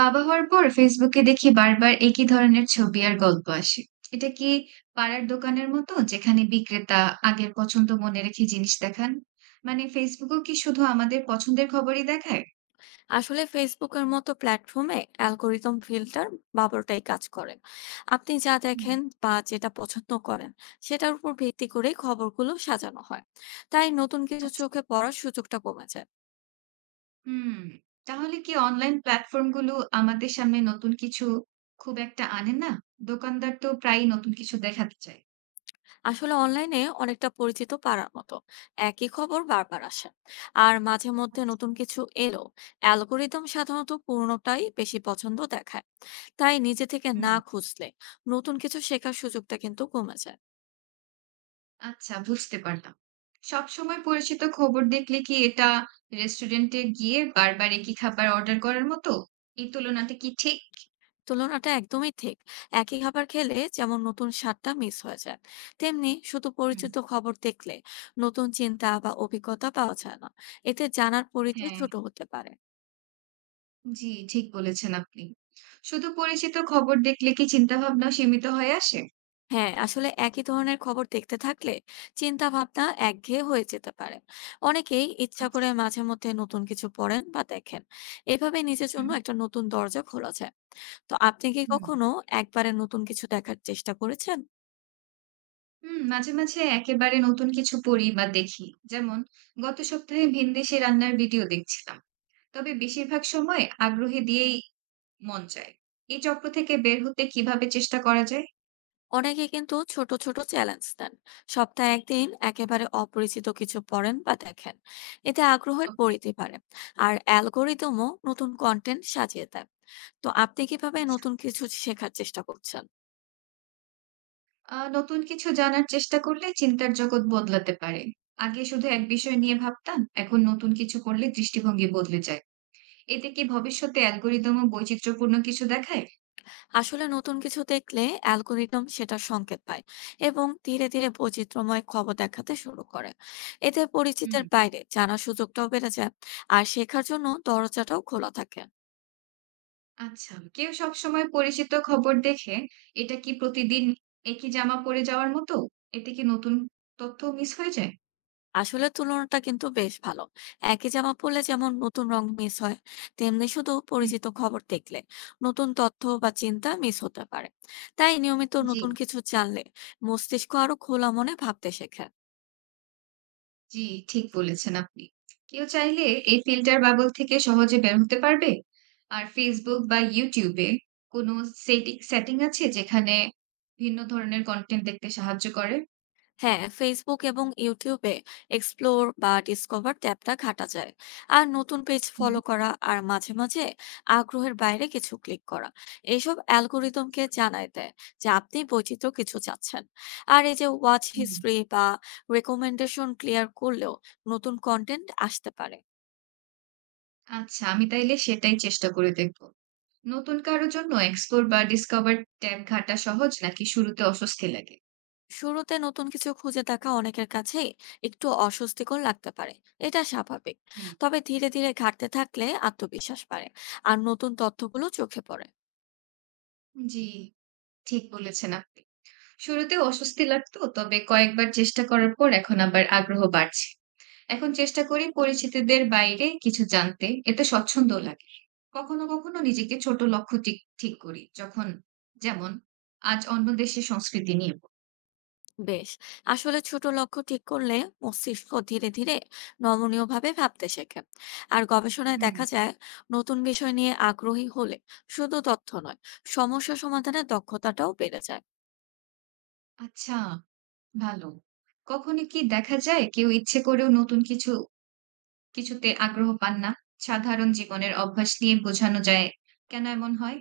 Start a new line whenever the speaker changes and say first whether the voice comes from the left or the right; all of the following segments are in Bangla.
right: বাবা হওয়ার পর ফেসবুকে দেখি বারবার একই ধরনের ছবি আর গল্প আসে। এটা কি পাড়ার দোকানের মতো যেখানে বিক্রেতা আগের পছন্দ মনে রেখে জিনিস দেখান? মানে ফেসবুকও কি শুধু আমাদের পছন্দের খবরই দেখায়?
left: আসলে ফেসবুকের মতো প্ল্যাটফর্মে অ্যালগোরিদম ফিল্টার বারোটাই কাজ করেন। আপনি যা
right: হুম।
left: দেখেন বা যেটা পছন্দ করেন সেটার উপর ভিত্তি করেই খবরগুলো সাজানো হয়। তাই নতুন কিছু
right: আচ্ছা।
left: চোখে পড়ার সুযোগটা কমে যায়।
right: হুম। তাহলে কি অনলাইন প্ল্যাটফর্মগুলো আমাদের সামনে নতুন কিছু খুব একটা আনে না? দোকানদার তো প্রায়ই নতুন কিছু দেখাতে চায়।
left: আসলে অনলাইনে অনেকটা পরিচিত পাড়ার মতো, একই খবর বারবার আসে আর মাঝে মধ্যে
right: আচ্ছা।
left: নতুন কিছু এলো। অ্যালগোরিদম সাধারণত পুরনোটাই বেশি পছন্দ দেখায়, তাই নিজে থেকে
right: হুম।
left: না খুঁজলে নতুন কিছু শেখার সুযোগটা কিন্তু কমে যায়।
right: আচ্ছা, বুঝতে পারলাম। সবসময় পরিচিত খবর দেখলে কি এটা রেস্টুরেন্টে গিয়ে বারবার একই খাবার অর্ডার করার মতো? এই তুলনাটা কি ঠিক?
left: তুলনাটা একদমই ঠিক। একই খাবার খেলে যেমন নতুন স্বাদটা মিস হয়ে যায়, তেমনি শুধু
right: হুম।
left: পরিচিত খবর দেখলে নতুন চিন্তা বা অভিজ্ঞতা পাওয়া যায় না। এতে জানার পরিধি
right: হ্যাঁ,
left: ছোট হতে পারে।
right: জি ঠিক বলেছেন আপনি। শুধু পরিচিত খবর দেখলে কি চিন্তাভাবনা সীমিত হয়ে আসে?
left: হ্যাঁ, আসলে একই ধরনের খবর দেখতে থাকলে চিন্তা ভাবনা একঘেয়ে হয়ে যেতে পারে। অনেকেই ইচ্ছা
right: আচ্ছা।
left: করে মাঝে মধ্যে নতুন কিছু পড়েন বা দেখেন। এভাবে নিজের জন্য
right: হুম।
left: একটা নতুন দরজা খোলা যায়। তো আপনি কি
right: হুম,
left: কখনো একবারে নতুন কিছু দেখার চেষ্টা করেছেন?
right: হুম, মাঝে, মাঝে একেবারে নতুন কিছু পড়ি বা দেখি। যেমন গত সপ্তাহে ভিনদেশী রান্নার ভিডিও দেখছিলাম। তবে বেশিরভাগ সময় আগ্রহী দিয়েই মন চায়। এই চক্র থেকে বের হতে কিভাবে চেষ্টা করা যায়?
left: অনেকে কিন্তু ছোট ছোট চ্যালেঞ্জ নেন, সপ্তাহে একদিন একেবারে অপরিচিত কিছু পড়েন বা দেখেন। এতে আগ্রহের
right: ওকে।
left: পরিধি বাড়ে আর অ্যালগোরিদমও নতুন কন্টেন্ট সাজিয়ে দেয়। তো আপনি কিভাবে
right: আচ্ছা।
left: নতুন কিছু শেখার চেষ্টা করছেন?
right: নতুন কিছু জানার চেষ্টা করলে চিন্তার জগৎ বদলাতে পারে। আগে শুধু এক বিষয় নিয়ে ভাবতাম, এখন নতুন কিছু করলে দৃষ্টিভঙ্গি বদলে যায়। এতে কি ভবিষ্যতে অ্যালগরিদমও বৈচিত্র্যপূর্ণ কিছু দেখায়?
left: আসলে নতুন কিছু দেখলে অ্যালগোরিদম সেটা সংকেত পায় এবং ধীরে ধীরে বৈচিত্র্যময় খবর দেখাতে শুরু করে। এতে
right: হুম।
left: পরিচিতের বাইরে জানার সুযোগটাও বেড়ে যায় আর শেখার জন্য দরজাটাও খোলা থাকে।
right: আচ্ছা। কেউ সবসময় পরিচিত খবর দেখে, এটা কি প্রতিদিন একই জামা পরে যাওয়ার মতো? এতে কি নতুন তথ্য মিস হয়ে যায়?
left: আসলে তুলনাটা কিন্তু বেশ ভালো। একই জামা পরলে যেমন নতুন রং মিস হয়, তেমনি শুধু
right: হুম,
left: পরিচিত খবর দেখলে নতুন তথ্য বা চিন্তা মিস হতে পারে। তাই নিয়মিত
right: জি।
left: নতুন কিছু জানলে মস্তিষ্ক আরো খোলা মনে ভাবতে শেখে।
right: জি, ঠিক বলেছেন আপনি। কেউ চাইলে এই ফিল্টার বাবল থেকে সহজে বের হতে পারবে। আর Facebook বা YouTube এ কোনো সেটিং আছে যেখানে ভিন্ন ধরনের কনটেন্ট দেখতে সাহায্য করে?
left: হ্যাঁ, ফেসবুক এবং ইউটিউবে এক্সপ্লোর বা ডিসকভার ট্যাবটা ঘাটা যায়। আর নতুন পেজ
right: হুম।
left: ফলো করা আর মাঝে মাঝে আগ্রহের বাইরে কিছু ক্লিক করা, এইসব অ্যালগোরিদমকে
right: আচ্ছা।
left: জানায় দেয় যে আপনি বৈচিত্র্য কিছু চাচ্ছেন। আর এই যে ওয়াচ
right: হুম।
left: হিস্ট্রি বা রেকমেন্ডেশন ক্লিয়ার করলেও নতুন কন্টেন্ট আসতে পারে।
right: আচ্ছা, আমি তাইলে সেটাই চেষ্টা করে দেখব। নতুন কারো জন্য এক্সপ্লোর বা ডিসকভার ট্যাব ঘাটা সহজ নাকি শুরুতে অস্বস্তি লাগে?
left: শুরুতে নতুন কিছু খুঁজে দেখা অনেকের কাছেই একটু অস্বস্তিকর লাগতে পারে। এটা স্বাভাবিক।
right: হুম।
left: তবে ধীরে ধীরে ঘাটতে থাকলে আত্মবিশ্বাস বাড়ে আর নতুন তথ্যগুলো চোখে পড়ে।
right: জি, ঠিক বলেছেন আপনি। শুরুতে অস্বস্তি লাগতো, তবে কয়েকবার চেষ্টা করার পর এখন আবার আগ্রহ বাড়ছে। এখন চেষ্টা করি পরিচিতিদের বাইরে কিছু জানতে। এতে স্বচ্ছন্দও লাগে। কখনো, কখনো নিজেকে ছোট লক্ষ্য ঠিক করি। যখন যেমন, আজ অন্য দেশের সংস্কৃতি নিয়ে প
left: বেশ। আসলে ছোট লক্ষ্য ঠিক করলে মস্তিষ্ক ধীরে ধীরে নমনীয় ভাবে ভাবতে শেখে। আর গবেষণায়
right: হুম,
left: দেখা যায় নতুন বিষয় নিয়ে আগ্রহী হলে শুধু তথ্য নয়, সমস্যা সমাধানের দক্ষতাটাও বেড়ে যায়।
right: আচ্ছা ভালো। কখনো কি দেখা যায় কেউ ইচ্ছে করেও নতুন কিছুতে আগ্রহ পান না? সাধারণ জীবনের অভ্যাস নিয়ে বোঝানো যায় কেন এমন হয়?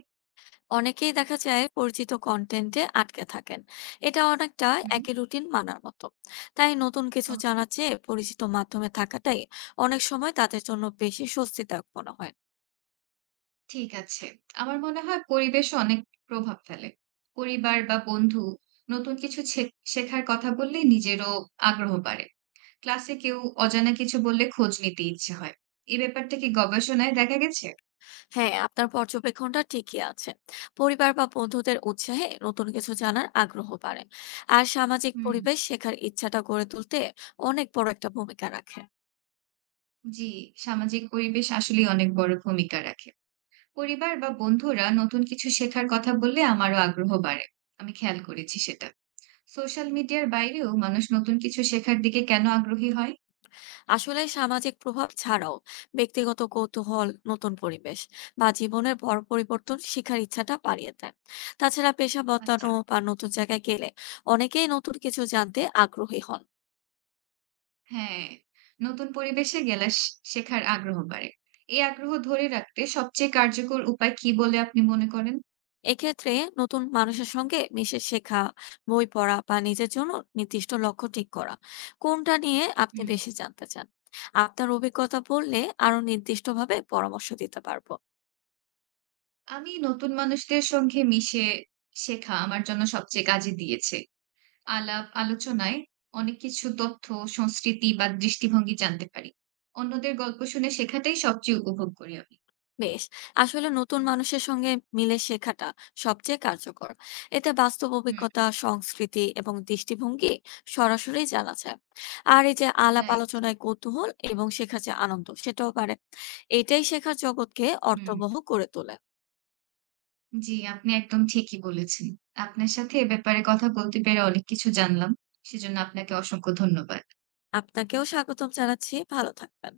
left: অনেকেই দেখা যায় পরিচিত কন্টেন্টে আটকে থাকেন। এটা অনেকটা
right: হুম,
left: একই রুটিন মানার মতো। তাই নতুন কিছু
right: ওকে।
left: জানার চেয়ে পরিচিত মাধ্যমে থাকাটাই অনেক সময় তাদের জন্য বেশি স্বস্তিদায়ক মনে হয়।
right: ঠিক আছে। আমার মনে হয় পরিবেশও অনেক প্রভাব ফেলে। পরিবার বা বন্ধু নতুন কিছু শেখার কথা বললে নিজেরও আগ্রহ বাড়ে। ক্লাসে কেউ অজানা কিছু বললে খোঁজ নিতে ইচ্ছে হয়। এই ব্যাপারটা কি গবেষণায় দেখা গেছে?
left: হ্যাঁ, আপনার পর্যবেক্ষণটা ঠিকই আছে। পরিবার বা বন্ধুদের উৎসাহে নতুন কিছু জানার আগ্রহ বাড়ে। আর সামাজিক
right: হুম,
left: পরিবেশ শেখার ইচ্ছাটা গড়ে তুলতে অনেক বড় একটা ভূমিকা রাখে।
right: জি, সামাজিক পরিবেশ আসলেই অনেক বড় ভূমিকা রাখে। পরিবার বা বন্ধুরা নতুন কিছু শেখার কথা বললে আমারও আগ্রহ বাড়ে। আমি খেয়াল করেছি সেটা। সোশ্যাল মিডিয়ার বাইরেও মানুষ নতুন কিছু শেখার দিকে কেন আগ্রহী হয়?
left: আসলে সামাজিক প্রভাব ছাড়াও ব্যক্তিগত কৌতূহল, নতুন পরিবেশ বা জীবনের বড় পরিবর্তন শেখার ইচ্ছাটা বাড়িয়ে দেয়। তাছাড়া পেশা বদলানো
right: আচ্ছা।
left: বা নতুন জায়গায় গেলে অনেকেই নতুন কিছু জানতে আগ্রহী হন।
right: হ্যাঁ, নতুন পরিবেশে গেলে শেখার আগ্রহ বাড়ে। এই আগ্রহ ধরে রাখতে সবচেয়ে কার্যকর উপায় কি বলে আপনি মনে করেন?
left: এক্ষেত্রে নতুন মানুষের সঙ্গে মিশে শেখা, বই পড়া বা নিজের জন্য নির্দিষ্ট লক্ষ্য ঠিক করা— কোনটা নিয়ে আপনি
right: হুম।
left: বেশি জানতে চান? আপনার অভিজ্ঞতা বললে আরো নির্দিষ্টভাবে পরামর্শ দিতে পারবো।
right: আমি নতুন মানুষদের সঙ্গে মিশে শেখা আমার জন্য সবচেয়ে কাজে দিয়েছে। আলাপ আলোচনায় অনেক কিছু তথ্য, সংস্কৃতি বা দৃষ্টিভঙ্গি জানতে পারি। অন্যদের গল্প শুনে শেখাটাই সবচেয়ে উপভোগ করি আমি।
left: বেশ। আসলে নতুন মানুষের সঙ্গে মিলে শেখাটা সবচেয়ে কার্যকর। এতে বাস্তব
right: হুম।
left: অভিজ্ঞতা, সংস্কৃতি এবং দৃষ্টিভঙ্গি সরাসরি জানা যায়। আর এই যে আলাপ
right: রাইট।
left: আলোচনায় কৌতূহল এবং শেখার যে আনন্দ সেটাও বাড়ে। এটাই শেখার জগৎকে
right: হুম।
left: অর্থবহ করে তোলে।
right: জি, আপনি একদম ঠিকই বলেছেন। আপনার সাথে এ ব্যাপারে কথা বলতে পেরে অনেক কিছু জানলাম। সেজন্য আপনাকে অসংখ্য ধন্যবাদ।
left: আপনাকেও স্বাগতম জানাচ্ছি। ভালো থাকবেন।